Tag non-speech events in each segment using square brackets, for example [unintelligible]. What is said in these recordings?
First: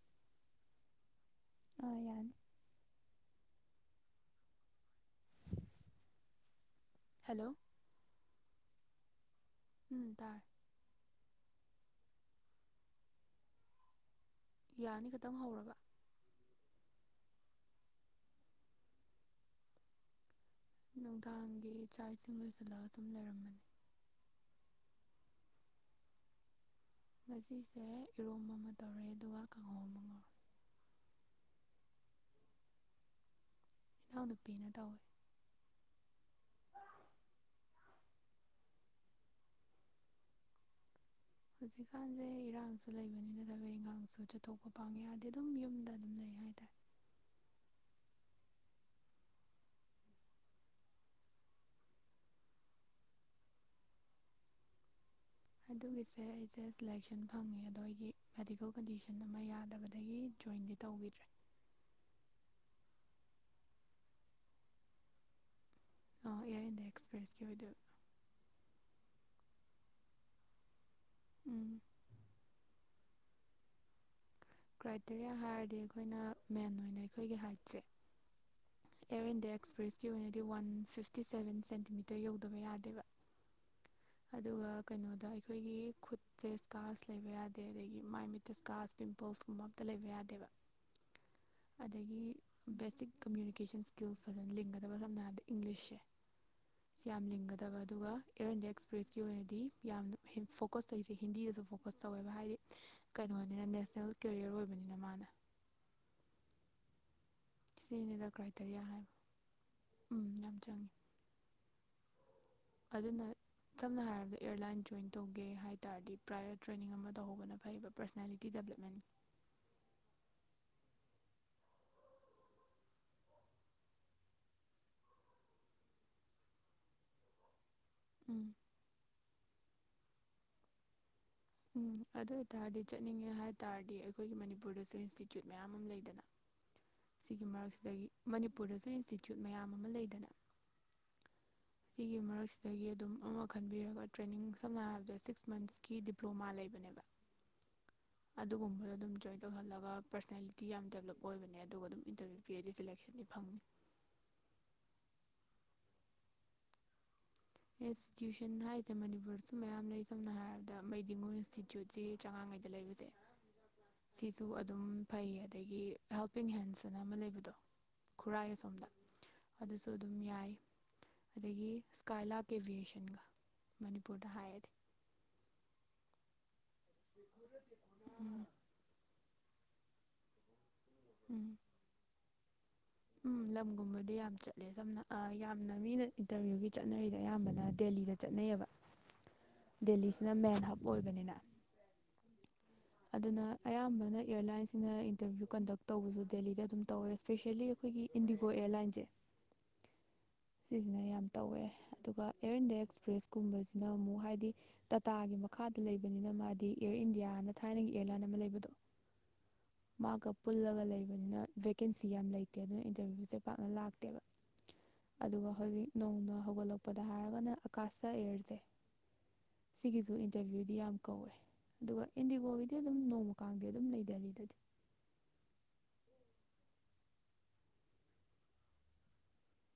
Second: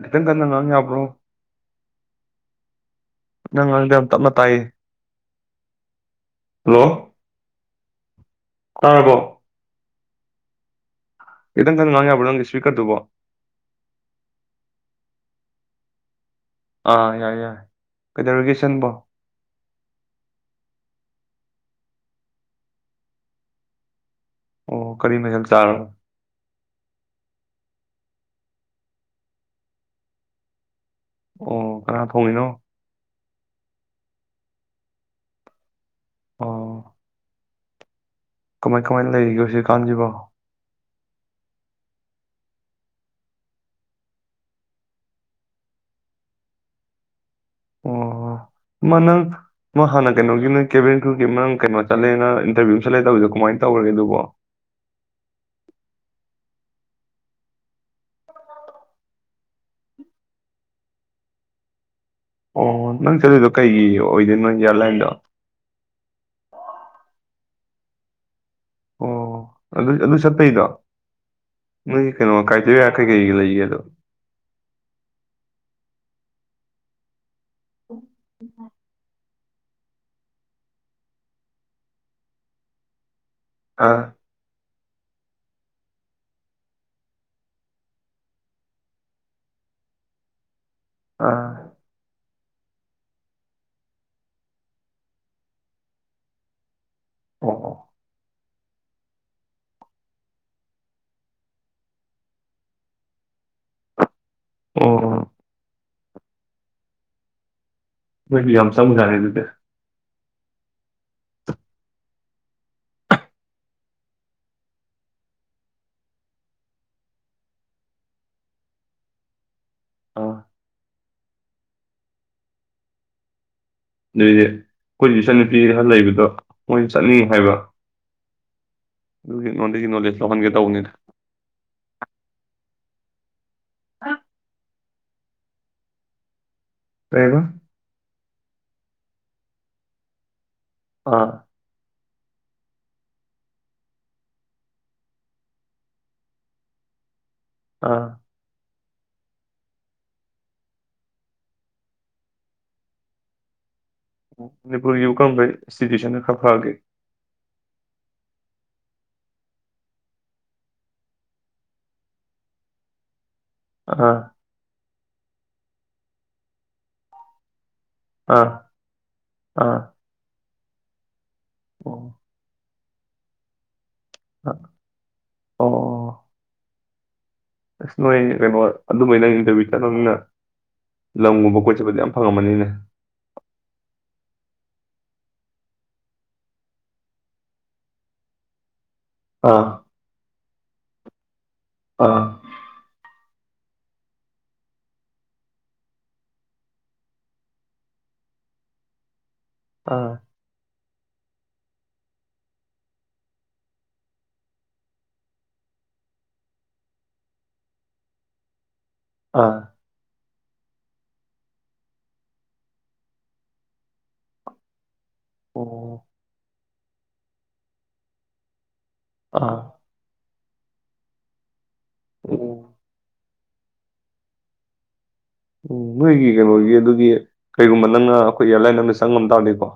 ꯈꯤꯇꯪ ꯀꯟꯅꯉꯥꯡ ꯌꯥꯄ꯭ꯔꯣ ꯑ ꯌꯥꯅꯤ ꯅꯪ ꯉꯥꯡꯗ ꯌꯥꯝ ꯇꯞꯅ ꯇꯥꯏꯌꯦ ꯍꯜꯂꯣ ꯍꯜꯂꯣ ꯇꯔꯕꯣ ꯎꯝ ꯇꯔ ꯈꯤꯇꯪ ꯀꯟꯅꯉꯥꯡ ꯌꯥꯕꯔ ꯅꯪ ꯁꯄꯤꯀꯔꯇꯨꯕꯣ ꯌꯥꯅꯤ ꯈꯛꯇꯪ ꯍꯧꯔꯕ ꯑꯥ ꯌꯥꯏ ꯌꯥꯏ ꯀꯩꯗꯧꯔꯒꯦ ꯏꯆꯟꯕꯣ ꯅꯨꯡꯗꯥꯡꯒꯤ ꯆꯥꯛ ꯏꯁꯤꯡ ꯂꯣꯏꯁꯤꯜꯂꯒ ꯁꯨꯝ ꯂꯩꯔꯝꯕꯅꯤ ꯑꯣ ꯀꯔꯤ ꯃꯁꯜ ꯆꯥꯔꯣ ꯉꯁꯤꯁꯦ ꯏꯔꯣꯝ ꯑꯃ ꯇꯧꯔꯦ ꯑꯗꯨꯒ ꯀꯥꯡꯍꯣ ꯑꯃ ꯉꯧꯔꯦ ꯑꯣ ꯀꯅꯥ ꯊꯣꯡꯉꯤꯅꯣ ꯏꯅꯥꯎꯅꯨꯄꯤꯅ ꯇꯧꯋꯤ ꯑꯣ ꯀꯃꯥꯏ ꯀꯃꯥꯏꯅ ꯂꯩꯔꯤꯒꯦ ꯍꯧ ꯖꯤꯛꯀꯥꯟꯁꯤꯕꯣ ꯍꯧꯖꯤꯛꯀꯥꯟꯁꯦ ꯏꯔꯥꯡꯁꯨ ꯂꯩꯕꯅꯤ ꯅꯠꯇꯕ ꯏꯟꯉꯥꯡꯁꯨ ꯆꯠꯊꯣꯛꯄ ꯄꯥꯡꯉꯦ ꯍꯥꯏꯗꯤ ꯑꯗꯨꯝ ꯌꯨꯝꯗ ꯑꯗꯨꯝ ꯂꯩ ꯍꯥꯏꯇꯥꯔꯦ ꯑꯣ ꯃꯥ ꯅꯪ ꯃꯥ ꯍꯥꯟꯅ ꯀꯩꯅꯣꯒꯤ ꯅꯪ ꯀꯦꯚꯦꯟ ꯀ꯭ꯔꯨꯀꯤ ꯅꯪ ꯀꯩꯅꯣ ꯆꯠꯂꯦ ꯅꯪ ꯏꯟꯇꯔꯚꯤꯌꯨ ꯑꯃ ꯆꯠꯂꯦ ꯇꯕꯗꯣ ꯀꯃꯥꯏꯅ ꯇꯧꯔꯒꯦ ꯑꯗꯨꯕꯣ ꯑꯗꯨꯒꯤꯁꯦ ꯑꯩꯁꯦ ꯁꯂꯦꯛꯁꯟ ꯐꯪꯉꯦ ꯑꯗꯣ ꯑꯩꯒꯤ ꯃꯦꯗꯤꯀꯦꯜ ꯀꯟꯗꯤꯁꯟ ꯑꯃ ꯌꯥꯗꯕꯗꯒꯤ ꯖꯣꯏꯟꯗꯤ ꯇꯧꯕꯈꯤꯗ꯭ꯔꯦ ꯑꯣ ꯅꯪ ꯆꯠꯂꯤꯗꯣ ꯀꯩꯒꯤ ꯑꯣꯏꯗꯣꯅꯪ ꯏꯅꯗꯤꯌꯥ ꯂꯥꯏꯜꯗꯣ ꯏꯟꯗꯌꯥ ꯑꯦꯛꯁꯄ꯭ꯔꯦꯁꯀꯤ ꯑꯣꯏꯅꯗ ꯑꯣ ꯑꯗꯨ ꯑꯗꯨ ꯆꯠꯇꯩꯗꯣ ꯎꯝ ꯀꯩꯅꫭ ꯀꯥꯏꯇꯔꯤ ꯀꯩꯒꯩ ꯂꯩꯒꯤ ꯀ꯭ꯔꯥꯏꯇꯦꯔꯤꯌꯥ ꯍꯥꯏꯔꯗꯤ ꯑꯩꯈꯣꯏꯅ ꯃꯦꯟ ꯑꯣꯏꯅ ꯑꯩꯈꯣꯏꯒꯤ ꯍꯥꯏ ꯎꯆ ꯎꯆꯦ [unintelligible] ꯑꯦꯌꯔ ꯏꯟꯗꯤꯌꯥ ꯑꯦꯛꯁꯄ꯭ꯔꯦꯁꯀꯤ ꯑꯣꯏꯅꯗꯤ ꯋꯥꯟ ꯐꯤꯐꯇꯤ ꯁꯚꯦꯟ ꯁꯦꯟꯇꯤꯃꯤꯇꯔ ꯌꯧꯗꯕ ꯌꯥꯗꯦꯕ ꯑꯥ ꯑꯗꯨꯒ ꯀꯩꯅꯣꯗ ꯑꯩꯈꯣꯏꯒꯤ ꯈꯨꯠꯁꯦ ꯏꯁꯀꯥꯔꯁ ꯂꯩꯕ ꯌꯥꯗꯦ ꯑꯗꯒꯤ ꯃꯥꯏ ꯃꯤꯠꯇ ꯁꯀꯥꯔꯁ ꯄꯤꯝꯄꯜꯁꯀꯨꯝꯕ ꯑꯝꯇ ꯂꯩꯕ ꯌꯥꯗꯦꯕ ꯑꯥ ꯑꯗꯒꯤ ꯦꯁ ꯀꯃꯨ [unintelligible] ꯀꯨꯀꯦꯁꯟ ꯁ꯭ꯀꯤꯜꯁ ꯐꯖꯅ ꯂꯤꯡꯒꯗꯕ ꯁꯝꯅ ꯍꯥꯏꯔꯕꯗ ꯏꯪꯂꯤꯁꯁꯦ ꯁꯤ ꯌꯥꯝ ꯑꯣ ꯑꯣ ꯂꯤꯡꯒꯗꯕ ꯑꯗꯨꯒ ꯑꯦꯌꯔ ꯏꯟꯗꯤꯌꯥ ꯑꯦꯛꯁꯄ꯭ꯔꯦꯁꯀꯤ ꯑꯣꯏꯅꯗꯤ ꯌꯥꯝꯅ ꯐꯣꯀꯁ ꯇꯧꯔꯤꯁꯦ ꯍꯤꯟꯗꯤꯗꯁꯨ ꯐꯣꯀꯁ ꯇꯧꯋꯦꯕ ꯍꯥꯏꯗꯤ ꯀꯩꯅꯣꯅꯤꯅ ꯅꯦꯁꯅꯦꯜ ꯀꯦꯔꯤꯌꯔ ꯎꯝ ꯑꯣꯏꯕꯅꯤꯅ ꯃꯥꯅ ꯎꯝ ꯁꯤꯅꯤꯗ ꯃ ꯌꯥꯝ ꯀ꯭ꯔꯥꯏꯇꯦꯔꯤꯌꯥ ꯍꯥꯏꯕ ꯁꯨꯖꯥꯏꯔꯦ ꯑꯗꯨꯗꯤ ꯎꯝ ꯌꯥꯝ ꯆꯪꯉꯤ ꯑꯗꯨꯅ ꯁꯝꯅ ꯍꯥꯏꯔꯕꯗ ꯑꯦꯌꯥꯔꯂꯥꯏꯟ ꯖꯣꯏꯟ ꯇꯧꯒꯦ ꯍꯥꯏ ꯇꯥꯔꯗꯤ ꯄ꯭ꯔꯥꯏꯌ ꯇ꯭ꯔꯦꯅꯤꯡ ꯑꯃ ꯇꯧꯍꯧꯕꯅ ꯐꯩꯌꯦꯕ ꯄꯔꯁꯅꯦꯂꯤꯇꯤ ꯗꯦꯕꯂꯞꯃꯦꯟꯅꯤ ꯑꯥ ꯑꯗꯨꯏꯗꯤ ꯑꯩꯈꯣꯏꯒꯤ ꯏꯆꯟ ꯅꯨꯨꯄꯤ ꯈꯔ ꯂꯩꯕꯗꯣ ꯃꯣꯏ ꯆꯠꯅꯤꯡ ꯍꯥꯏꯕ ꯎꯝ ꯑꯗꯨꯒꯤ ꯅꯣꯟꯗꯒꯤ ꯅꯣꯂꯦꯖ ꯂꯧꯍꯟꯒꯦ ꯇꯧꯕꯅꯤꯅ ꯎꯝ ꯑꯗꯨ ꯑꯣꯏ ꯇꯔꯗꯤ ꯆꯠꯅꯤꯡꯉꯦ ꯍꯥꯏ ꯇꯥꯔꯗꯤ ꯑꯩꯈꯣꯏꯒꯤ ꯃꯅꯤꯄꯨꯔꯗꯁꯨ ꯏꯟꯁꯇꯤꯇ꯭ꯌꯨꯠ ꯃꯌꯥꯝ ꯑꯃ ꯂꯩꯗꯅ ꯀꯩ ꯍꯥꯏꯕ ꯁꯤꯒꯤ ꯃꯔꯛꯁꯤꯗꯒꯤ ꯃꯅꯤꯄꯨꯔꯗ ꯑꯩ ꯏꯟꯁꯇꯤꯇ꯭ꯌꯨꯠ ꯃꯌꯥꯝ ꯑꯃ ꯂꯩꯗꯅ ꯑꯥ ꯁꯤꯒꯤ ꯃꯔꯛꯁꯤꯗꯒꯤ ꯑꯗꯨꯝ ꯑꯃ ꯈꯟꯕꯤꯔꯒ ꯇ꯭ꯔꯦꯅꯤꯡ ꯁꯝꯅ ꯍꯥꯏꯔꯕꯗ ꯁꯤꯛꯁ ꯃꯟꯁꯀꯤ ꯗꯤ ꯗꯤꯄ꯭ꯂꯣꯃꯥ ꯂꯩꯕꯅꯦꯕ ꯑꯥ ꯑꯗꯨ ꯀꯨꯝꯕ ꯑꯗꯨꯝ ꯖꯣꯏꯟ ꯇꯧꯍꯜꯂꯒ ꯄꯔꯁꯅꯦꯜꯂꯤꯇꯤ ꯌꯥꯝ ꯗꯦꯕꯂꯞ ꯑꯣꯏꯕꯅꯦ ꯑꯗꯨꯒ ꯑꯗꯨꯝ ꯏꯟꯇꯔꯚꯤꯌꯨ ꯄꯤꯔꯗꯤ ꯁꯦꯂꯦꯛꯁꯟꯗꯤ ꯐꯪꯅꯤ ꯃꯅꯤꯄꯨꯔꯒꯤ ꯎꯨꯀꯪꯕ ꯏꯟꯁꯇꯤꯇ꯭ꯌꯨꯁꯟ ꯈꯔ ꯐꯒꯦ ꯏꯟꯁꯇꯤꯇ꯭ꯌꯨꯁꯟ ꯍꯥꯏꯁꯦ ꯃꯅꯤꯄꯨꯔꯁꯨ ꯃꯌꯥꯝ ꯂꯩ ꯁꯝꯅ ꯍꯥꯏꯔꯕꯗ ꯃꯩꯗꯤꯉꯨ ꯏꯟꯁꯇꯤꯇ꯭ꯌꯨꯠꯁꯤ ꯆꯉꯥꯡꯉꯩꯗ ꯂꯩꯕꯁꯦ ꯑꯥ ꯁꯤꯁꯨ ꯑꯗꯨꯝ ꯐꯩ ꯑꯗꯒꯤ ꯍꯦꯜꯄꯤꯡ ꯍꯦꯟꯁ ꯑꯅ ꯑꯃ ꯂꯩꯕꯗꯣ ꯑꯥ ꯈꯨꯔꯥꯏ ꯑꯁꯣꯝꯗ ꯑꯥ ꯑꯗꯨꯁꯨ ꯑꯗꯨꯝ ꯌꯥꯏ ꯑꯗꯒꯤ ꯑꯣ ꯁꯀꯥꯏꯂꯥ ꯑꯦꯚꯌꯦꯁꯟꯒ ꯃꯅꯤꯄꯨꯔꯗ ꯑꯥ ꯍꯥꯏꯔꯗꯤ ꯑꯣ ꯑꯁ ꯅꯣꯏ ꯀꯩꯅꯣ ꯑꯗꯨꯃꯥꯏꯅ ꯊꯕꯤ ꯊ ꯅꯪꯅ ꯎꯝ ꯂꯪꯨꯕ ꯀꯣꯦ ꯌꯥꯝ ꯐꯪꯉꯝꯃꯅꯤꯅꯦ ꯎꯝ ꯂꯝꯒꯨꯝꯕꯗꯤ ꯌꯥꯝ ꯆꯠꯂꯦ ꯁꯝꯅ ꯌꯥꯝꯅ ꯃꯤꯅ ꯏꯟꯇꯔꯚꯤꯌꯨꯒꯤ ꯆꯠꯅꯔꯤꯗ ꯑꯌꯥꯝꯕꯅ ꯗꯦꯜꯂꯤꯗ ꯆꯠꯅꯩꯌꯦꯕ ꯑꯥ ꯗꯦꯜꯂꯤꯁꯤꯅ ꯃꯦꯟ ꯍꯥꯄ ꯑꯣꯏꯕꯅꯤꯅ ꯑꯥ ꯑꯗꯨꯅ ꯑꯌꯥꯝꯕꯅ ꯑꯦꯌꯥꯔꯂꯥꯏꯟꯁꯤꯡꯅ ꯏꯟꯇꯔꯚ꯭ꯌꯨ ꯀꯟꯗꯛ ꯇꯧꯕꯁꯨ ꯗꯦꯜꯂꯤꯗ ꯑꯗꯨꯝ ꯇꯧꯋꯦ ꯏꯁꯄꯦꯁꯦꯜꯂꯤ ꯑꯩꯈꯣꯏꯒꯤ ꯏꯟꯗꯤꯒꯣ ꯑꯦꯌꯥꯔꯂꯥꯏꯟꯁꯦ ꯑ ꯁꯤꯅ ꯌꯥꯝ ꯇꯧꯋꯦ ꯑꯗꯨꯒ ꯏꯌꯔ ꯏꯟꯗꯤꯌꯥ ꯑꯦꯛꯁꯄ꯭ꯔꯦꯁ ꯀꯨꯝꯕꯁꯤꯅ ꯑꯃꯨꯛ ꯍꯥꯏꯗꯤ ꯇꯥꯇꯥꯒꯤ ꯃꯈꯥꯗ ꯂꯩꯕꯅꯤꯅ ꯃꯥꯗꯤ ꯑꯦꯌꯔ ꯏꯟꯗꯤꯌꯥꯅ ꯊꯥꯏꯅꯒꯤ ꯑꯦꯌꯥꯔꯂꯥꯏꯟ ꯑꯃ ꯂꯩꯕꯗꯣ ꯑꯥ ꯃꯥꯒꯞ ꯄꯨꯜꯂꯒ ꯂꯩꯕꯅꯤꯅ ꯚꯦꯀꯦꯟꯁꯤ ꯌꯥꯝ ꯂꯩꯇꯦ ꯑꯗꯨꯅ ꯏꯟꯇꯔꯚꯤꯌꯨꯁꯦ ꯄꯥꯛꯅ ꯂꯥꯛꯇꯦꯕ ꯑꯗꯨꯒ ꯍꯧꯖꯤꯛ ꯑꯣ ꯅꯧꯅ ꯍꯧꯒꯠꯂꯛꯄ ꯄꯗ ꯍꯥꯏꯔꯒꯅ [unintelligible] ꯑꯥ ꯁꯤꯒꯤꯖꯨ ꯏꯟꯇꯔꯚ꯭ꯌꯨꯗꯤ ꯌꯥꯝ ꯀꯧꯋꯦ ꯑꯗꯨꯒ ꯑꯣ ꯏꯟꯗꯤꯒꯣꯒꯤꯗꯤ ꯑꯗꯨꯝ ꯅꯣꯡꯃ ꯀꯥꯡꯗꯤ ꯑꯗꯨꯝ ꯂꯩ ꯗꯦꯜꯂꯤꯗꯗꯤ ꯎꯝ ꯅꯣꯏꯒꯤ ꯀꯩꯅꯣꯒꯤ ꯑꯗꯨꯒꯤ ꯀꯩꯒꯨꯝꯕ ꯅꯪꯅ ꯑꯩꯈꯣꯏ ꯑꯦꯌꯥꯔꯂꯥꯏꯟ ꯑꯃꯗ ꯆꯪꯉꯝ ꯇꯥꯔꯗꯤꯀꯣ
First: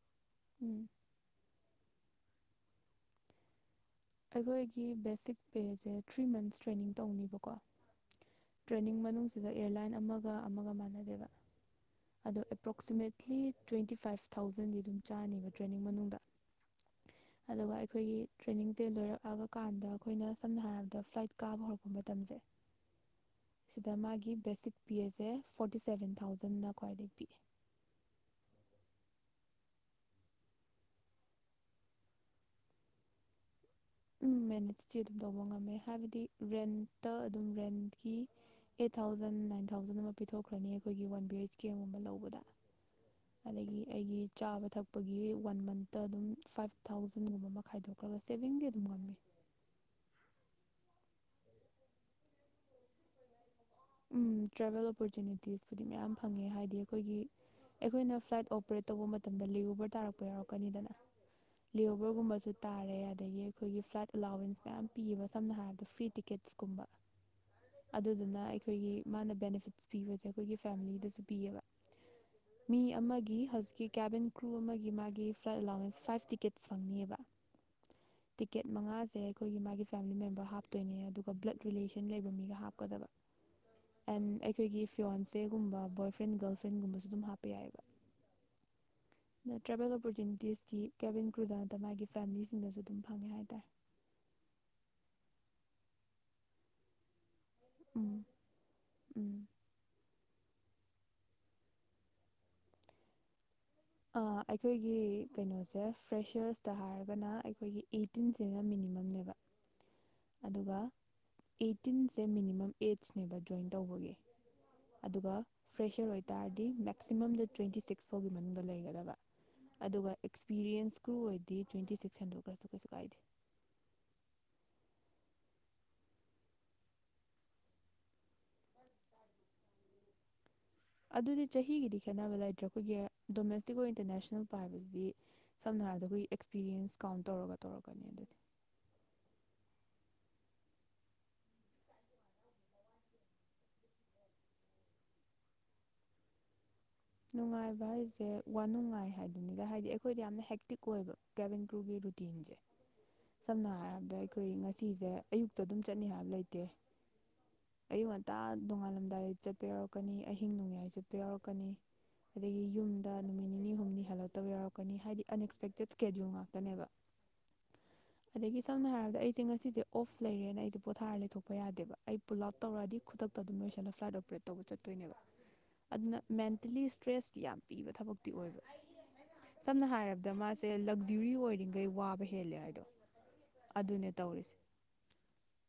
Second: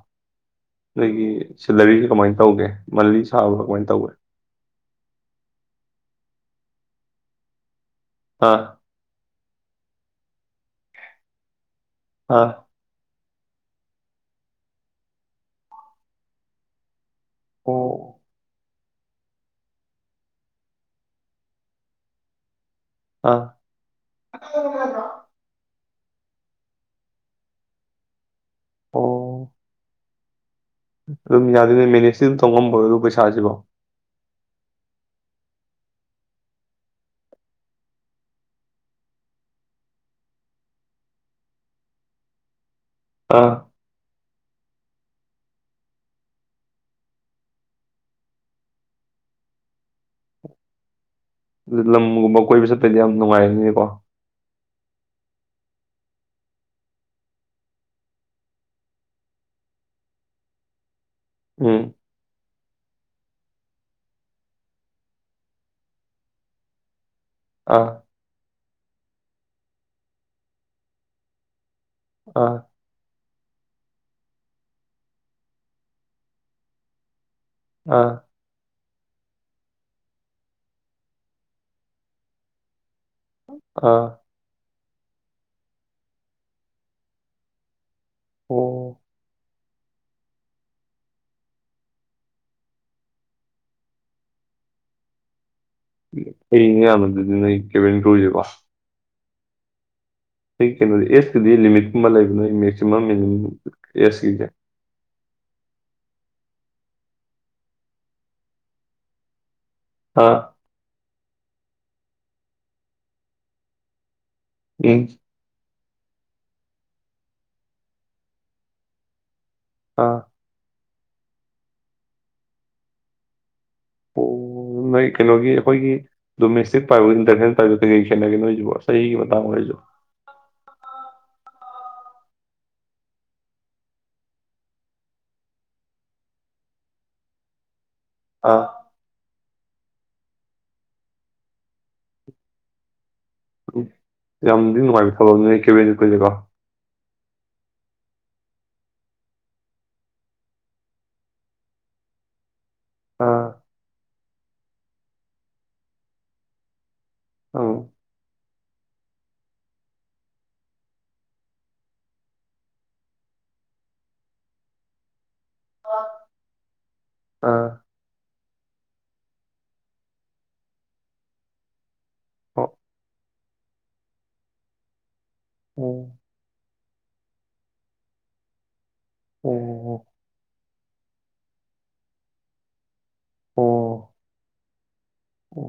ꯎꯝ ꯅꯣꯏꯒꯤ ꯁꯦꯂꯔꯤꯁꯦ ꯀꯃꯥꯏꯅ ꯇꯧꯒꯦ ꯃꯟꯂꯤ ꯁꯥꯕ ꯀꯃꯥꯏ ꯑꯩꯈꯣꯏꯒꯤ ꯕꯦꯁꯤꯛ ꯄꯦꯁꯦ ꯊ꯭ꯔꯤ ꯃꯟꯁ ꯇ꯭ꯔꯦꯅꯤꯡ ꯇꯧꯅꯦꯕꯀꯣ ꯑꯥ ꯇ꯭ꯔꯦꯅꯤꯡ ꯃꯅꯨꯡꯁꯤꯗ ꯑꯦꯌꯥꯔꯂꯥꯏꯟ ꯑꯃꯒ ꯑꯃꯒ ꯃꯥꯟꯅꯗꯦꯕ ꯑꯗꯣ ꯑꯥ ꯑꯦꯄ꯭ꯔꯣꯛꯁꯤꯃꯦꯠ [unintelligible] ꯇ꯭ꯋꯦꯟꯇꯤ ꯐꯥꯏꯚ ꯊꯥꯎꯖꯟꯗꯤ ꯑꯗꯨꯝ ꯆꯥꯅꯦꯕ ꯇ꯭ꯔꯦꯟꯅꯤꯡ ꯃꯅꯨꯡꯗ ꯑꯗꯨꯒ ꯑꯣ ꯑꯩꯈꯣꯏꯒꯤ ꯇ꯭ꯔꯦꯅꯤꯡ ꯂꯣꯏꯔꯛꯂꯕꯀꯥꯟꯗ ꯑꯩꯈꯣꯏꯅ ꯁꯝꯅ ꯍꯥꯏꯔꯕꯗ ꯐ꯭ꯂꯥꯏꯠ ꯀꯥꯕ ꯍꯧꯔꯛꯄ ꯃꯇꯝꯁꯦ ꯑꯥ ꯁꯤꯗ ꯃꯥꯒꯤ ꯕꯦꯁꯤꯛ ꯄꯦꯁꯦ ꯐꯣꯔ ꯐꯤꯐꯇꯤ ꯁꯕꯦꯟ ꯊꯥꯎꯖꯟꯅ ꯈ꯭ꯋꯥꯏꯗꯒꯤ ꯄꯤꯛꯏ ꯑꯣ ꯑꯗꯨꯝ ꯌꯥꯗꯣꯏꯅꯦ ꯃꯦꯅꯦꯖꯇꯤ ꯑꯗꯨꯝ ꯇꯧꯉꯝꯕꯣ ꯑꯗꯨ ꯄꯩꯁꯥꯁꯤꯕꯣ ꯎꯝ ꯃꯦꯅꯦꯠꯁꯇꯤ ꯑꯗꯨꯝ ꯇꯧꯕ ꯉꯝꯃꯦ ꯍꯥꯏꯕꯗꯤ ꯔꯦꯟꯠꯇ ꯑꯗꯨꯝ ꯔꯦꯟꯠꯀꯤ ꯑꯩꯠ ꯊꯥꯎꯖꯟ ꯅꯥꯏꯟ ꯊꯥꯎꯖꯟ ꯑꯃ ꯄꯤꯊꯣꯛꯈ꯭ꯔꯅꯤ ꯑꯩꯈꯣꯏꯒꯤ ꯋꯥꯟ ꯕꯤ ꯑꯩꯩꯆ ꯀꯦꯝ ꯑꯃꯒꯨꯝꯕ ꯂꯧꯕꯗ ꯑꯥ ꯑꯗꯒꯤ ꯑꯩꯒꯤ ꯆꯥꯕ ꯊꯛꯄꯒꯤ ꯋꯥꯟ ꯃꯟꯇ ꯑꯗꯨꯝ ꯐꯥꯏꯚ ꯊꯥꯎꯖꯟꯒꯨꯝꯕ ꯑꯃ ꯈꯥꯏꯗꯣꯛꯈ꯭ꯔꯒ ꯁꯦꯚꯤꯡ ꯂꯝꯒꯨꯝꯕ ꯀꯣꯏꯕ ꯆꯠꯄꯩꯗꯤ ꯌꯥꯝ ꯅꯨꯡꯉꯥꯏ ꯎꯝ ꯇ꯭ꯔꯦꯕꯦꯜ ꯑꯣꯄꯣꯔꯆꯨꯅꯤꯇꯤꯁꯄꯨꯗꯤ ꯃꯌꯥꯝ ꯐꯪꯉꯦ ꯍꯥꯏꯗꯤ ꯑꯩꯈꯣꯏꯒꯤ ꯑꯩꯈꯣꯏꯅ ꯐ꯭ꯂꯥꯏꯠ ꯑꯣꯄꯔꯦꯠ ꯇꯧꯕ ꯃꯇꯝꯗ ꯂꯦꯒꯣꯕꯔ ꯇꯥꯔꯛꯄ ꯌꯥꯎꯔꯛꯀꯅꯤꯗꯅ ꯎꯝ ꯂꯤꯑꯣꯕꯔꯒꯨꯝꯕꯁꯤ ꯇꯥꯔꯦ ꯑꯗꯒꯤ ꯑꯩꯈꯣꯏꯒꯤ ꯐ꯭ꯂꯥꯏꯠ ꯑꯦꯂꯥꯎꯋꯦꯟꯁ ꯃꯌꯥꯝ ꯄꯤꯌꯦꯕ ꯁꯝꯅ ꯍꯥꯏꯔꯕꯗ ꯐ꯭ꯔꯤ ꯇꯤꯀꯦꯠꯁꯀꯨꯝꯕ ꯑꯥ ꯑꯗꯨꯗꯨꯅ ꯑꯩꯈꯣꯏꯒꯤ ꯃꯥꯅ ꯕꯦꯅꯤꯐꯤꯠꯁ ꯄꯤꯕꯁꯦ ꯑꯩꯈꯣꯏꯒꯤ ꯐꯦꯃꯤꯂꯤꯗꯁꯨ ꯄꯤꯌꯦꯕ ꯑꯥ ꯃꯤ ꯑꯃꯒꯤ ꯍꯧꯖꯤꯛꯀꯤ ꯀꯦꯕꯤꯟ ꯀ꯭ꯔꯨ ꯑꯃꯒꯤ ꯃꯥꯒꯤ ꯐ꯭ꯂꯥꯏꯠ ꯑꯦꯂꯥꯎꯋꯦꯟꯁ ꯐꯥꯏꯞ ꯇꯤꯀꯦꯠꯁ ꯐꯪꯅꯤꯑꯕ ꯑꯥ ꯇꯤꯀꯦꯠ ꯃꯉꯥ ꯁꯦ ꯑꯩꯈꯣꯏꯒꯤ ꯃꯥꯒꯤ ꯐꯦꯃꯤꯂꯤ ꯃꯦꯝꯕꯔ ꯍꯥꯞꯇꯣꯏꯅꯦ ꯑꯗꯨꯒ ꯕ꯭ꯂꯗ ꯔꯤꯂꯦꯁꯟ ꯂꯩꯕ ꯃꯤꯒ ꯍꯥꯞꯀꯗꯕ ꯑꯥ ꯑꯦꯟ ꯑꯩꯈꯣꯏꯒꯤ ꯐꯤꯋꯥꯟꯁꯦꯒꯨꯝꯕ ꯕꯣꯏ ꯐ꯭ꯔꯦꯟ ꯒꯔꯜ ꯐ꯭ꯔꯦꯟꯒꯨꯝꯕꯁꯨ ꯑꯗꯨꯝ ꯍꯥꯞꯄ ꯌꯥꯏꯑꯕ ꯑꯣ ꯇ꯭ꯔꯦꯚꯦꯜ ꯑꯣꯄꯣꯔꯆꯨꯅꯤꯇꯤꯁꯇꯤ ꯀꯦꯕꯤꯟ ꯀ꯭ꯔꯨꯗ ꯅꯠꯇ ꯃꯥꯒꯤ ꯐꯦꯃꯤꯂꯤꯁꯤꯡꯗꯁꯨ ꯑꯗꯨꯝ ꯐꯪꯉꯦ ꯍꯥꯏꯇꯥꯔꯦ ꯑꯩꯩꯅꯦ ꯌꯥꯝꯅꯗꯗꯤꯅ ꯎꯝ ꯀꯦꯕꯤꯅꯤꯈꯖꯕ ꯎꯝ ꯑꯩ ꯀꯩꯅꯣꯗꯤ ꯑꯦꯁꯀꯗꯤ ꯂꯤꯃꯤꯠꯀꯨꯝꯕ ꯂꯩꯕ ꯅꯣꯏ ꯃꯦꯛꯁꯤꯃꯝ ꯃꯤꯅꯤꯃꯝ ꯑ ꯑꯦꯖꯀꯤꯁꯦ ꯑꯩꯈꯣꯏꯒꯤ ꯀꯩꯅꯣꯁꯦ ꯐ꯭ꯔꯦꯁꯔꯁꯇ ꯍꯥꯏꯔꯒꯅ ꯑꯩꯈꯣꯏꯒꯤ ꯑꯩꯇꯤꯟꯁꯤꯅ ꯃꯤꯅꯤꯃꯝꯅꯦꯕ ꯑꯥ ꯑꯗꯨꯒ ꯑꯩꯠꯇꯤꯟꯁꯦ ꯃꯤꯅꯤꯃꯝ ꯑꯦꯠꯅꯦꯕ ꯖꯣꯏꯟ ꯇꯧꯕꯒꯤ ꯎꯝ ꯑꯗꯨꯒ ꯐ꯭ꯔꯦꯁꯔ ꯑꯣꯏꯇꯥꯔꯗꯤ ꯃꯦꯛꯁꯤꯃꯝꯗ ꯇ꯭ꯋꯦꯟꯇꯤ ꯁꯤꯛꯁ ꯐꯥꯎꯒꯤ ꯃꯅꯨꯡꯗ ꯂꯩꯒꯗꯕ ꯑꯥ ꯑꯗꯨꯒ ꯑꯦꯛꯁꯄꯤꯔꯤꯌꯦꯟꯁ ꯀꯀ꯭ꯔꯨ ꯑꯣꯏꯗꯤ ꯇ꯭ꯋꯦꯟꯇꯤ ꯁꯤꯛꯁ ꯍꯟꯗꯣꯛꯈ꯭ꯔꯁꯨ ꯀꯩꯁꯨ ꯀꯥꯏꯗꯦ ꯑꯣ ꯅꯣꯏ ꯀꯩꯅꯣꯒꯤ ꯑꯩꯈꯣꯏꯒꯤ ꯗꯣꯃꯦꯁꯇꯤꯛ ꯄꯥꯏꯕ ꯏꯟꯇꯔꯅꯦꯁꯅꯦꯜ ꯄꯥꯏꯕ ꯀꯩꯀꯩ ꯈꯦꯠꯅꯒꯦ ꯅꯣꯏꯁꯤꯕꯨꯣ ꯆꯍꯤꯒꯤ ꯃꯇꯥꯡ ꯑꯣꯏꯣꯏꯁꯨ ꯑꯗꯨꯗꯤ ꯆꯍꯤꯒꯤꯗꯤ ꯈꯦꯠꯅꯕ ꯂꯩꯇ꯭ꯔꯦ ꯑꯩꯈꯣꯏꯒꯤ ꯗꯣꯃꯦꯁꯇꯤꯛ ꯑꯣꯏ ꯏꯟꯇꯔꯅꯦꯁꯅꯦꯜ ꯄꯣ ꯍꯥꯏꯕꯁꯤꯗꯤ ꯁꯝꯅ ꯍꯥꯏꯔꯕꯗ ꯑꯩꯈꯣꯏꯒꯤ ꯑꯦꯛꯁꯄꯤꯔꯤꯌꯦꯟꯁ ꯀꯥꯎꯟ ꯇꯧꯔꯒ ꯇꯧꯔꯛꯀꯅꯤꯅ ꯑꯥ ꯌꯥꯝꯗꯤ ꯅꯨꯡꯉꯥꯏꯕ ꯊꯕꯛꯅꯦ ꯀꯦꯕꯤꯗ ꯀꯂꯦꯀꯣ ꯅꯨꯡꯉꯥꯏꯕ ꯍꯥꯏꯁꯦ ꯋꯥꯅꯨꯡꯉꯥꯏ ꯍꯥꯏꯗꯨꯅꯤꯗ ꯍꯥꯏꯗꯤ ꯑꯩꯈꯣꯏꯗ ꯌꯥꯝꯅ ꯍꯦꯛꯇꯤꯛ ꯑꯣꯏꯕ ꯀꯦꯚꯟ ꯀ꯭ꯔꯨꯒꯤ ꯔꯨꯇꯤꯟꯁꯦ ꯑꯥ ꯁꯝꯅ ꯍꯥꯏꯔꯕꯗ ꯑꯩꯈꯣꯏ ꯉꯁꯤꯁꯦ ꯑꯌꯨꯛꯇ ꯑꯗꯨꯝ ꯆꯠꯅꯤ ꯍꯥꯏꯕ ꯂꯩꯇꯦ ꯑ ꯍ ꯇ ꯅꯣꯡꯉꯥꯜꯂꯝꯗꯥꯏ ꯆꯠꯄ ꯌꯥꯎꯔꯛꯀꯅꯤ ꯑꯍꯤꯡ ꯅꯣꯡꯌꯥꯏ ꯆꯠꯄ ꯌꯥꯎꯔꯛꯀꯅꯤ ꯑꯗꯒꯤ ꯌꯨꯝꯗ ꯅꯨꯃꯤꯠ ꯅꯤꯅꯤ ꯍꯨꯝꯅꯤ ꯍꯦꯜꯂꯛꯇꯕ ꯌꯥꯎꯔꯛꯀꯅꯤ ꯍꯥꯏꯗꯤ ꯑꯟꯑꯛꯁꯄꯦꯛꯇꯦꯠ ꯏꯁꯀꯦꯗ꯭ꯌꯨꯜ ꯉꯥꯛꯇꯅꯦꯕ ꯑꯥ ꯑꯗꯒꯤ ꯁꯝꯅ ꯍꯥꯏꯔꯕꯗ ꯑꯩꯁꯦ ꯉꯁꯤꯁꯦ ꯑꯣꯐ ꯂꯩꯔꯦꯅ ꯑꯩꯁꯦ ꯄꯣꯊꯥꯔ ꯂꯩꯊꯣꯛꯄ ꯌꯥꯗꯦꯕ ꯑꯩ ꯄꯨꯜ ꯑꯥꯎꯠ ꯑꯣ ꯇꯧꯔꯛꯑꯗꯤ ꯈꯨꯗꯛꯇ ꯑꯗꯨꯝ ꯂꯣꯏꯁꯜꯂꯣ ꯐ꯭ꯂꯥꯏꯠ ꯑꯣꯄꯔꯦꯠ ꯇꯧꯕ ꯆꯠꯇꯣꯏꯅꯦꯕ ꯑꯣ ꯑꯗꯨꯅ ꯃꯦꯟ ꯦꯟꯇꯦꯜꯂꯤ ꯏꯁꯇ꯭ꯔꯦꯁꯀꯤꯤ ꯌꯥꯝ ꯄꯤꯕ ꯊꯕꯛꯇꯤ ꯑꯣꯏꯕ ꯁꯝꯅ ꯑꯣ ꯍꯥꯏꯔꯕꯗ ꯃꯥꯁꯦ ꯂꯛꯖꯨꯔꯤ ꯑꯣꯏꯔꯤꯈꯩ ꯋꯥꯕ ꯍꯦꯜꯂꯦ ꯍꯥꯏꯗꯣ ꯑꯣ ꯑꯗꯨꯅꯦ ꯇꯧꯔꯤꯁꯦ ꯑꯣ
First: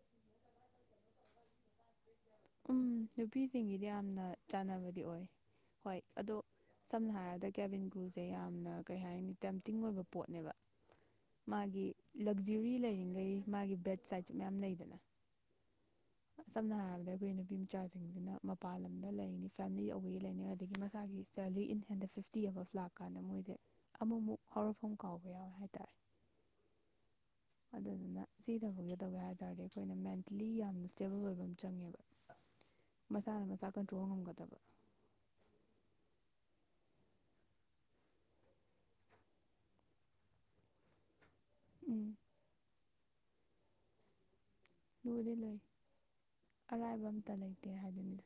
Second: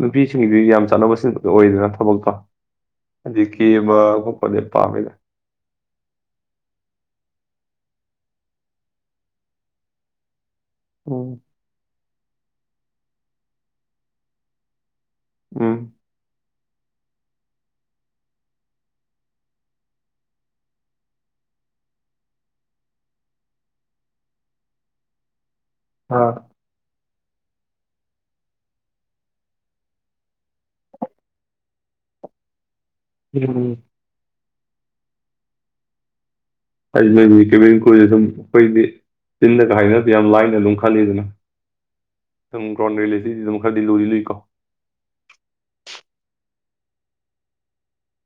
ꯅꯨꯄꯤꯁꯤꯡꯒꯤꯗꯨ ꯌꯥꯝ ꯆꯥꯟꯅꯕꯁꯤꯡ ꯑꯣꯏꯗꯅ ꯊꯕꯛ ꯎꯝ ꯅꯨꯄꯤꯁꯤꯡꯒꯤꯗꯤ ꯌꯥꯝꯅ ꯈꯣꯠꯄꯗꯤ ꯆꯥꯟꯅꯕꯗꯤ ꯄꯥꯝꯃꯤꯗ ꯑꯣꯏ ꯍꯣꯏ ꯑꯗꯣ ꯁꯝꯅ ꯍꯥꯏꯔꯕ ꯍ ꯗ ꯀꯦꯕꯤꯟ ꯭ꯔꯨꯁꯦ ꯌꯥꯝꯅ ꯀꯩ ꯍꯥꯏꯅꯤ ꯇꯦꯝꯇꯤꯡ ꯑꯣꯏꯕ ꯄꯣꯠꯅꯦꯕ ꯎꯝ ꯃꯥꯒꯤ ꯂꯛꯖꯨꯔꯤ ꯂꯩꯔꯤꯉꯩ ꯃꯥꯒꯤ ꯕꯦꯠ ꯁꯥꯏꯠꯁꯨ ꯃꯌꯥꯝ ꯂꯩꯗꯅ ꯑꯝ ꯁꯅꯥꯔꯗ ꯑꯩꯕꯣꯏ ꯅꯨꯄꯤ ꯃꯆꯥꯁꯤꯡꯗꯨꯅ ꯃꯄꯥꯟ ꯂꯝꯗ ꯂꯩꯔꯤꯅꯤ ꯐꯦꯃꯤꯂꯤ ꯑꯧꯕꯒꯤ ꯂꯩꯔꯤꯅꯤꯩ ꯑꯗꯒꯤ ꯃꯁꯥꯒꯤ ꯁꯦꯂꯔꯤ ꯏꯟ ꯍꯦꯟꯗ ꯐꯤꯐꯇꯤ ꯑꯃꯐ ꯂꯥꯛꯀꯥꯟꯗ ꯃꯣꯏꯁꯦ ꯑꯃꯨꯛꯃꯨꯛ ꯍꯧꯥꯎꯔꯛꯐꯝ ꯀꯥꯎꯕ ꯌꯥꯎꯋꯦ ꯍꯥꯏꯇꯥꯔꯦ ꯑꯥ ꯑꯗꯨꯗꯨꯅ ꯁꯤ ꯇꯧꯒꯦ ꯇꯧꯒꯦ ꯍꯥꯏ ꯇꯥꯔꯗꯤ ꯑꯩꯈꯣꯏꯅ ꯃꯦꯟꯇꯦꯜꯂꯤ ꯌꯥꯝꯅ ꯏꯁꯇꯦꯕꯜ ꯑꯣꯏꯕ ꯑꯃ ꯆꯪꯉꯦꯕ ꯃꯁꯥꯅ ꯎꯝ ꯃꯆꯥ ꯀꯟꯇ꯭ꯔꯣ ꯉꯝꯒꯗꯕ ꯍꯥꯏꯗꯤ ꯃꯣꯏꯗꯤ ꯀꯦꯕꯤ ꯀꯨꯁꯦ ꯑꯗꯨꯝ ꯑꯩꯈꯣꯏꯗꯤ ꯆꯤꯟꯗꯒ ꯍꯥꯏꯅꯕꯗꯤ ꯌꯥꯝ ꯂꯥꯏꯅ ꯑꯗꯨꯝ ꯈꯜꯂꯤꯗꯅ ꯎꯝ ꯍꯃ [unintelligible] ꯁꯤ ꯑꯗꯨꯝ ꯈꯔꯗꯤ ꯂꯨꯗꯤ ꯂꯨ ꯀꯣ ꯂꯨꯗꯤ ꯂꯨꯏ ꯑꯔꯥꯏꯕ ꯑꯝꯇ ꯂꯩꯇꯦ ꯍꯥꯏꯗꯨꯅꯤꯗ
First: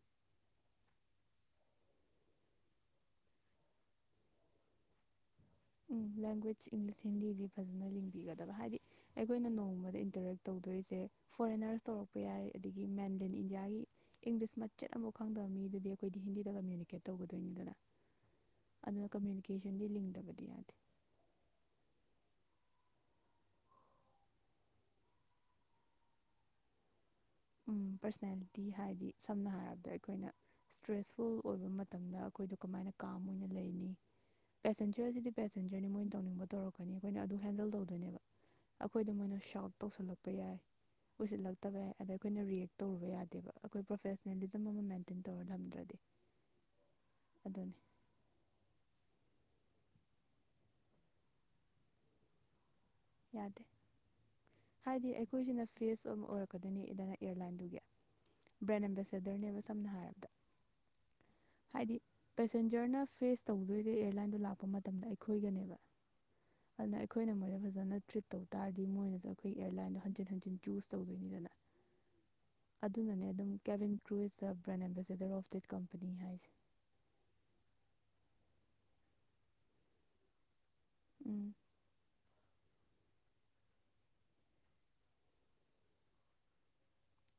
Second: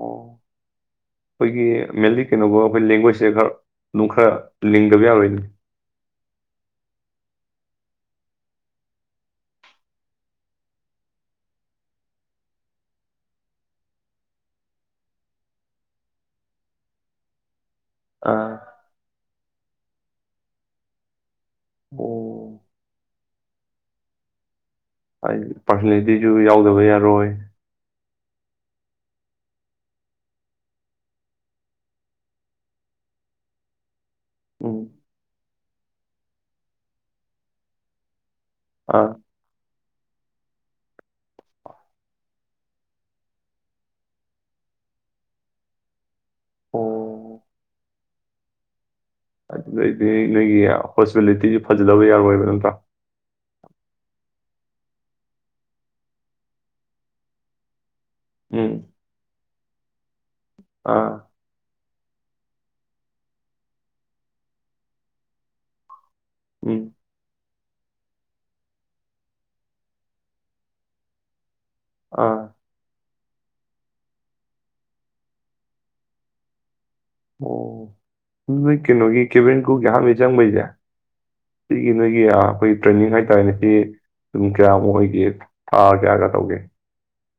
ꯑꯣ ꯑꯩꯈꯣꯏꯒꯤ ꯃꯦꯟꯂꯤ ꯀꯩꯅꯣꯒ ꯑꯩꯈꯣꯏ ꯂꯦꯡꯒ꯭ꯋꯦꯖꯁꯦ ꯈꯔ ꯑꯗꯨꯝ ꯈꯔ ꯂꯤꯡꯗꯕ ꯌꯥꯔꯣꯏꯅꯦ ꯂꯦꯡꯒ꯭ꯋꯦꯖ ꯏꯪꯂꯤꯁ ꯍꯤꯟꯗꯤꯗꯤ ꯐꯖꯅ ꯂꯤꯡꯕꯤꯒꯗꯕ ꯍꯥꯏꯗꯤ ꯑꯩꯈꯣꯏꯅ ꯅꯣꯡꯃꯗ ꯏꯟꯇꯔꯦꯛ ꯇꯧꯗꯣꯏꯁꯦ ꯐꯣꯔꯦꯟꯅꯔꯁ ꯇꯧꯔꯛꯄ ꯌꯥꯏ ꯑꯗꯒꯤ ꯃꯦꯟꯂꯦꯟ ꯏꯟꯗꯤꯌꯥꯒꯤ ꯏꯪꯂꯤꯁ ꯃꯆꯦꯠ ꯑꯃꯐꯥꯎ ꯈꯪꯗꯕ ꯃꯤꯗꯨꯗꯤ ꯑꯩꯈꯣꯏꯗꯤ ꯍꯤꯟꯗꯤꯗ ꯀꯝꯃꯨꯅꯤꯀꯦꯠ ꯇꯧꯒꯗꯣꯏꯅꯤꯗꯅ ꯑꯥ ꯑꯗꯨꯅꯥ ꯀꯃꯨꯅꯤ [unintelligible] ꯀꯦꯁꯟꯗꯤ ꯂꯤꯡꯗꯕ ꯑꯣ ꯍꯥꯏ ꯄꯥꯔꯁꯣꯅꯦꯂꯤꯇꯤꯁꯨ ꯌꯥꯎꯗꯕ ꯌꯥꯔꯣꯏ ꯄꯔꯁꯅꯦꯜꯂꯤꯇꯤ ꯍꯥꯏꯗꯤ ꯁꯝꯅ ꯍꯥꯏꯔꯕꯗ ꯑꯩꯈꯣꯏꯅ ꯏꯁꯇ꯭ꯔꯦꯁꯐꯨꯜ ꯑꯣꯏꯕ ꯃꯇꯝꯗ ꯑꯩꯈꯣꯏꯗꯣ ꯀꯃꯥꯏꯅ ꯀꯥꯝ ꯑꯣꯏꯅ ꯂꯩꯅꯤ ꯎꯝ ꯄꯦꯁꯦꯟꯖꯖꯤꯗꯤ ꯄꯦꯁꯦꯟꯖꯔꯅꯦ ꯃꯣꯏꯅ ꯇꯧꯅꯤꯡꯕ ꯇꯧꯔꯛꯀꯅꯤ ꯑꯈꯣꯏꯅ ꯑꯗꯨ ꯍꯦꯟꯗꯜ ꯇꯧꯗꯣꯏꯅꯦꯕ꯫ ꯑꯥ ꯑꯩꯈꯣꯏꯗ ꯃꯣꯏꯅ ꯁꯥꯎ ꯇꯧꯁꯜꯂꯛꯄ ꯌꯥꯏ ꯎꯁꯤꯜꯂꯛꯇꯕ ꯌꯥꯏ ꯑꯗ ꯑꯩꯈꯣꯏꯅ ꯔꯤꯌꯦꯛ ꯇꯧꯔꯨꯕ ꯌꯥꯗꯦꯕ ꯑꯩꯈꯣꯏ ꯄ꯭ꯔꯣꯐꯦꯁꯅꯦꯂꯤꯖꯝ ꯑꯃ ꯃꯦꯟꯇꯦꯟ ꯇꯧꯔ ꯊꯝꯗ꯭ꯔꯗꯤ ꯑꯣ ꯑꯗꯨꯅꯤ ꯑꯗꯨꯗꯩꯗꯤ ꯅꯣꯏꯒꯤ ꯍꯣꯁꯄꯤꯇꯦꯂꯤꯇꯤꯁꯨ ꯐꯖꯗꯕ ꯌꯥꯔꯣꯏꯕ ꯅꯠꯇ꯭ꯔꯥ ꯍꯥꯏꯗꯤ ꯑꯩꯈꯣꯏꯁꯤꯅ ꯐꯦꯁ ꯑꯃ ꯑꯣꯏꯔꯛꯀꯗꯣꯏꯅꯤ ꯏꯗꯅ ꯑꯦꯌꯥꯔꯂꯥꯏꯟꯗꯨꯒꯤ ꯎꯝ ꯕ꯭ꯔꯦꯟ ꯑꯦꯝꯕꯦꯁꯦꯗꯔꯅꯦꯕ ꯁꯝꯅ ꯍꯥꯏꯔꯕꯗ ꯑꯥ ꯍꯥꯏꯗꯤ ꯄꯦꯁꯦꯟꯖꯔꯅ ꯐꯦꯁ ꯇꯧꯗꯣꯏꯁꯦ ꯑꯦꯌꯥꯔꯂꯥꯏꯟꯗꯣ ꯂꯥꯛꯄ ꯃꯇꯝꯗ ꯑꯩꯈꯣꯏꯒꯅꯦꯕ ꯎꯝ ꯑꯗꯨꯅ ꯑꯩꯈꯣꯏꯅ ꯃꯣꯗ ꯐꯖꯅ ꯇ꯭ꯔꯤꯠ ꯇꯧ ꯇꯥꯔꯗꯤ ꯃꯣꯏꯅꯁꯨ ꯑꯩꯈꯣꯏ ꯑꯦꯌꯥꯔꯂꯥꯏꯟꯗꯣ ꯍꯟꯖꯤꯟ ꯍꯟꯖꯤꯟ ꯆꯨꯖ ꯇꯧꯗꯣꯏꯅꯤꯗꯅ ꯑꯥ ꯑꯗꯨꯅꯅꯦ ꯑꯗꯨꯝ ꯀꯦꯕꯤꯟ ꯀ꯭ꯔꯨꯁꯇ brand ambassador of that company ꯍꯥꯏꯁꯦ ꯑꯣ ꯅꯣꯏ ꯀꯩꯅꯣꯒꯤ ꯀꯦꯕꯤꯟ ꯀꯔ꯭ꯤꯎꯒꯤ ꯑꯍꯟꯕꯩ ꯆꯪꯕꯩꯁꯦ ꯎꯝ ꯁꯤꯒꯤ ꯅꯣꯏꯒꯤ ꯈꯣꯏ ꯇ꯭ꯔꯦꯟꯅꯤꯡ ꯍꯥꯏꯇꯥꯔꯦꯅꯦ ꯇꯤꯌꯦ ꯔꯨꯝ ꯀꯌꯥꯃꯨꯛ ꯑꯣꯏꯒꯦ ꯊꯥ ꯀꯌꯥꯒ ꯇꯧꯒꯦ꯫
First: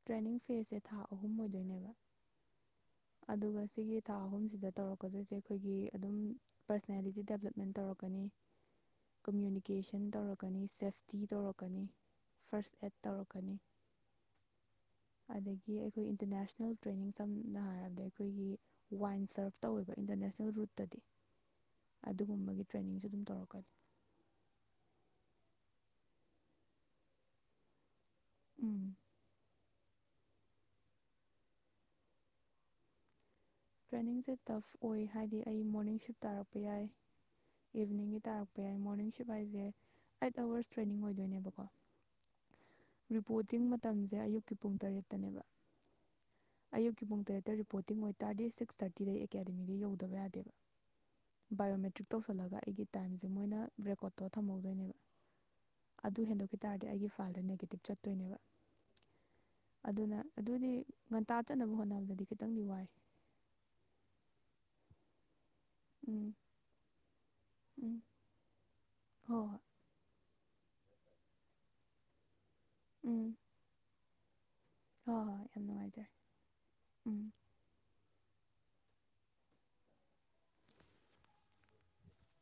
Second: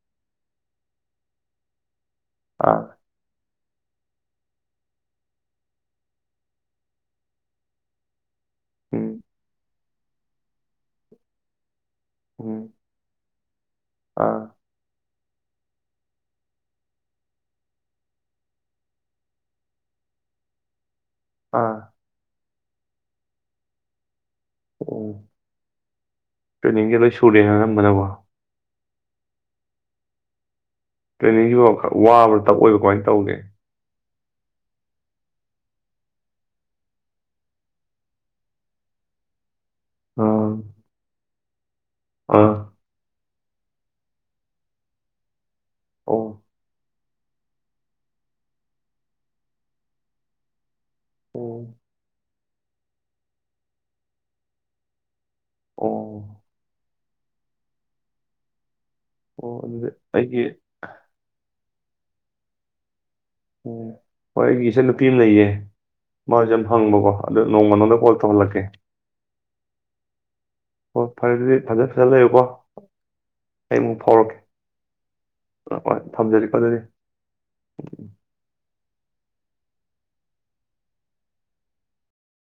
ꯇ꯭ꯔꯦꯅꯤꯡ ꯐꯦꯁꯁꯦ ꯊꯥ ꯑꯍꯨꯝ ꯑꯣꯏꯗꯣꯏꯅꯦꯕ ꯑꯥ ꯑꯗꯨꯒ ꯁꯤꯒꯤ ꯊꯥ ꯑꯍꯨꯝꯁꯤꯗ ꯇꯧꯔꯛꯀꯗꯣꯏꯁꯦ ꯑꯩꯈꯣꯏꯒꯤ ꯑꯗꯨꯝ ꯄꯔꯁꯅꯦꯂꯤꯇꯤ ꯗꯦꯕꯂꯞꯃꯦꯟ ꯇꯧꯔꯛꯀꯅꯤ ꯎꯝ ꯀꯃꯨꯅꯤ ꯀꯦꯁꯟ ꯇꯧꯔꯛꯀꯅꯤ ꯁꯦꯐꯇꯤ ꯇꯧꯔꯛꯀꯅꯤ ꯎꯝ ꯐꯥꯔꯁ ꯑꯦꯠ ꯇꯧꯔꯛ ꯀꯅꯤ ꯑꯥ ꯑꯗꯒꯤ ꯑꯩꯈꯣꯏ ꯏꯟꯇꯔꯅꯦꯁꯅꯦꯜ ꯇ꯭ꯔꯦꯅꯤꯡ ꯁꯝꯅ ꯍꯥꯏꯔꯕꯗ ꯑꯩꯈꯣꯏꯒꯤ ꯋꯥꯏꯟ ꯁꯔꯞ ꯇꯧꯋꯦꯕ ꯏꯟꯇꯔꯅꯦꯁꯅꯦꯜ ꯔꯨꯠꯇꯗꯤ ꯑꯥ ꯑꯗꯨꯒꯨꯝꯕꯒꯤ ꯇ꯭ꯔꯦꯅꯤꯡꯁꯨ ꯑꯗꯨꯝ ꯇꯧꯔꯛꯀꯅꯤ ꯑꯣ ꯇ꯭ꯔꯦꯅꯤꯡꯖꯦ ꯂꯣꯏ ꯁꯨꯔꯦ ꯑꯅꯝꯕꯅꯋꯣ꯫ ꯎꯝ ꯇ꯭ꯔꯦꯅꯤꯡꯁꯤ ꯈꯔꯥ ꯋꯥꯕ꯭ꯔꯥ ꯇꯞ ꯑꯣꯏꯕ ꯀꯃꯥꯏꯅ ꯇꯧꯒꯦ ꯇ꯭ꯔꯦꯅꯤꯡꯁꯦ ꯇꯐ ꯑꯣꯏ ꯍꯥꯏꯗꯤ ꯑꯩ ꯃꯣꯔꯅꯤꯡ ꯁꯤꯞ ꯇꯥꯔꯛꯄ ꯌꯥꯏ ꯏꯚꯅꯤꯡꯒꯤ ꯇꯥꯔꯛꯄ ꯌꯥꯏ ꯃꯣꯔꯅꯤꯡ ꯁꯤꯞ ꯍꯥꯏꯁꯦ ꯑꯩꯗꯣ ꯑꯥ ꯋꯥꯔꯁ ꯇ꯭ꯔꯦꯅꯤꯡ ꯑꯣꯏꯗꯣꯏꯅꯦꯕ꯫ ꯑꯥ꯫ ꯔꯤꯄꯣꯔꯇꯤꯡ ꯃꯇꯝꯁꯦ ꯑꯌꯨꯛꯀꯤ ꯄꯨꯡ ꯇꯔꯦꯠꯇꯅꯦꯕ ꯑꯣ꯫ ꯑꯌꯨꯛꯀꯤ ꯄꯨꯡ ꯇꯔꯦꯠꯇ ꯔꯤꯄꯣꯔꯇꯤꯡ ꯑꯣꯏ ꯇꯥꯔꯗꯤ ꯁꯤꯛꯁ ꯊꯥꯔꯇꯤꯗ ꯑꯩ ꯑꯦꯀꯥꯗꯃꯤꯗ ꯌꯧꯗꯕ ꯌꯥꯗꯦꯕ ꯑꯣ ꯕꯥꯏꯑꯣꯃꯦꯇ꯭ꯔꯤꯛ ꯇꯧꯁꯤꯜꯂꯒ ꯑꯩꯒꯤ ꯇꯥꯏꯝꯁꯦ ꯃꯣꯏꯅ ꯔꯦꯀꯣꯔꯠ ꯇꯧꯔ ꯊꯝꯍꯧꯗꯣꯏꯅꯦꯕ꯫ ꯑꯣ ꯑꯗꯨ ꯍꯦꯟꯗꯣꯛꯈꯤ ꯇꯥꯔꯗꯤ ꯑꯩꯒꯤ ꯏꯄꯥꯜꯗ ꯅꯦꯒꯦꯇꯤꯞ ꯆꯠꯇꯣꯏꯅꯦꯕ꯫ ꯑꯣ ꯑꯗꯨꯗꯤ ꯑꯗꯨꯅ ꯑꯩꯒꯤ ꯑꯗꯨꯗꯤ ꯉꯟꯇꯥ ꯆꯠꯅꯕ ꯍꯣꯠꯅꯕ ꯗꯗꯤ ꯈꯤꯇꯪꯗꯤ ꯋꯥꯏ꯫ ꯑꯣ ꯍꯣꯏ ꯑꯩꯒꯤ ꯏꯆꯟꯅꯨꯄꯤ ꯑꯃ ꯂꯩꯌꯦ꯫ ꯎꯝ ꯃꯥꯖꯦ ꯍꯪꯕꯀꯣ ꯑꯗꯨ ꯅꯣꯡꯃ ꯎꯝ ꯅꯥꯉꯣꯟꯗ ꯀꯣꯜ ꯇꯧꯍꯜꯂꯛꯀꯦ꯫ ꯍꯣꯏ ꯍꯣꯏ ꯑꯣ ꯐꯔꯦ ꯐꯖ ꯐꯖꯅ ꯂꯩꯌꯨꯀꯣ꯫ ꯎꯝ ꯑꯩ ꯑꯃꯨꯛ ꯐꯥꯎꯔꯛꯀꯦ꯫ ꯍꯣꯏ ꯌꯥꯝ ꯍꯣꯏ ꯍꯣꯏ ꯅꯨꯡꯉꯥꯏꯖꯔꯦ ꯊꯝꯖꯔꯤ ꯀꯣ ꯑꯗꯨꯗꯤ꯫ ꯎꯝ